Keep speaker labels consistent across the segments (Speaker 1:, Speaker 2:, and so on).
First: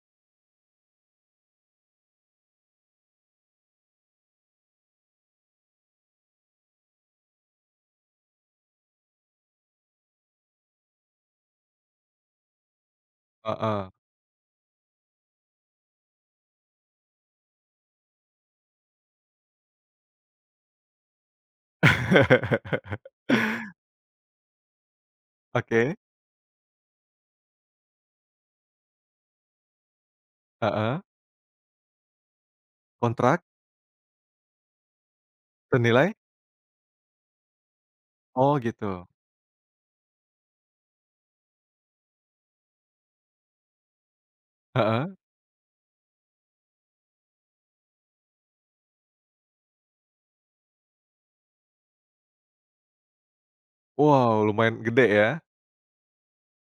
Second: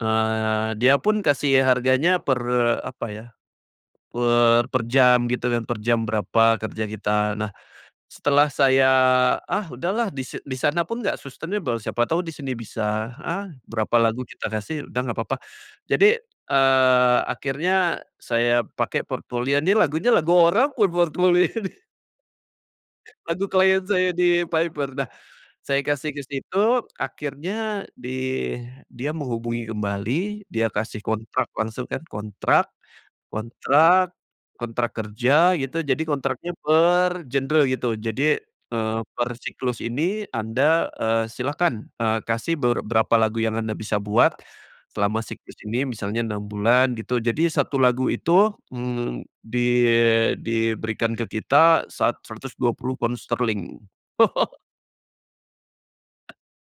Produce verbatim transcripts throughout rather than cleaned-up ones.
Speaker 1: Eee, dia pun kasih harganya per apa ya, per per jam gitu kan, per jam berapa kerja kita. Nah, setelah saya, ah, udahlah di di sana pun enggak sustainable, siapa tahu di sini bisa, ah,
Speaker 2: Heeh.
Speaker 1: berapa lagu kita kasih udah enggak apa-apa. Jadi, eee, akhirnya saya pakai portfolio. Nih, lagunya lagu orang buat portfolio nih. Lagu klien saya di Piper. Nah, saya
Speaker 2: Oke.
Speaker 1: kasih ke situ akhirnya di dia menghubungi kembali, dia
Speaker 2: Heeh.
Speaker 1: kasih kontrak langsung kan. Kontrak
Speaker 2: Kontrak.
Speaker 1: kontrak kontrak kerja gitu, jadi
Speaker 2: Senilai?
Speaker 1: kontraknya per genre gitu. Jadi,
Speaker 2: Oh,
Speaker 1: eee,
Speaker 2: gitu.
Speaker 1: per siklus ini anda, eee, silakan, eee, kasih ber berapa lagu yang anda bisa buat
Speaker 2: Heeh.
Speaker 1: selama siklus ini, misalnya enam bulan gitu. Jadi satu lagu itu, mmm, di diberikan ke kita sat seratus dua puluh poundsterling.
Speaker 2: Wow, lumayan gede, ya?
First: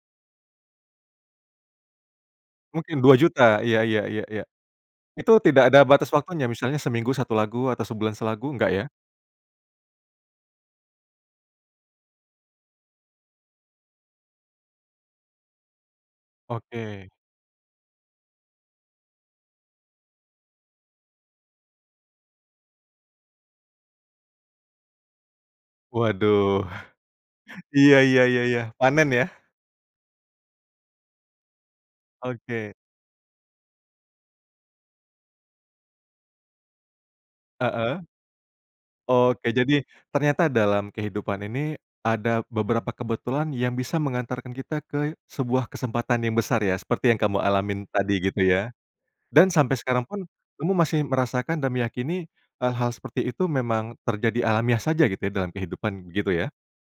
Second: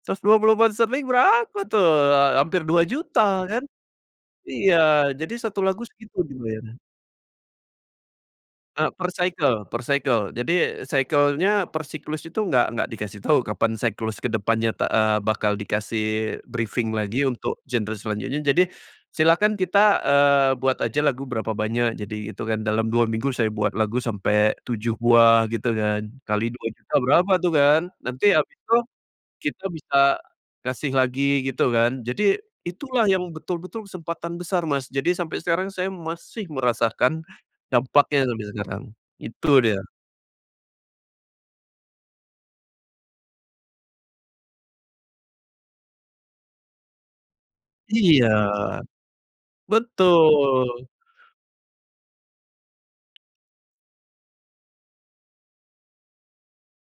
Speaker 1: seratus dua puluh poundsterling berapa tuh, eee, hampir dua
Speaker 2: Mungkin dua
Speaker 1: juta
Speaker 2: juta.
Speaker 1: kan.
Speaker 2: Iya iya iya iya.
Speaker 1: Iya, jadi
Speaker 2: Itu
Speaker 1: satu
Speaker 2: tidak
Speaker 1: lagu
Speaker 2: ada batas
Speaker 1: segitu
Speaker 2: waktunya,
Speaker 1: dibayarnya.
Speaker 2: misalnya seminggu satu lagu atau sebulan selagu, enggak, ya?
Speaker 1: Eee, per cycle per cycle. Jadi cycle-nya, per siklus itu enggak enggak dikasih tahu, kapan siklus ke depannya ta eee, bakal dikasih briefing
Speaker 2: Oke.
Speaker 1: lagi untuk genre selanjutnya. Jadi, silakan kita, eee, buat aja lagu berapa banyak, jadi itungan dalam dua minggu saya buat lagu sampai tujuh buah gitu kan, kali
Speaker 2: Waduh.
Speaker 1: dua juta berapa tuh kan.
Speaker 2: Iya iya
Speaker 1: Nanti
Speaker 2: iya
Speaker 1: habis
Speaker 2: iya,
Speaker 1: itu,
Speaker 2: panen ya?
Speaker 1: kita bisa kasih lagi gitu kan. Jadi,
Speaker 2: Oke.
Speaker 1: itulah yang betul-betul kesempatan besar, Mas. Jadi sampai sekarang saya masih merasakan,
Speaker 2: Heeh.
Speaker 1: dampaknya sampai sekarang.
Speaker 2: Oke,
Speaker 1: Itu dia.
Speaker 2: jadi, ternyata dalam kehidupan ini ada beberapa kebetulan yang bisa mengantarkan kita ke sebuah kesempatan yang besar ya, seperti yang kamu alamin tadi,
Speaker 1: Iya,
Speaker 2: gitu ya. Dan sampai sekarang pun, kamu
Speaker 1: betul.
Speaker 2: masih merasakan dan meyakini hal-hal seperti itu memang terjadi alamiah saja gitu ya, dalam kehidupan, gitu ya?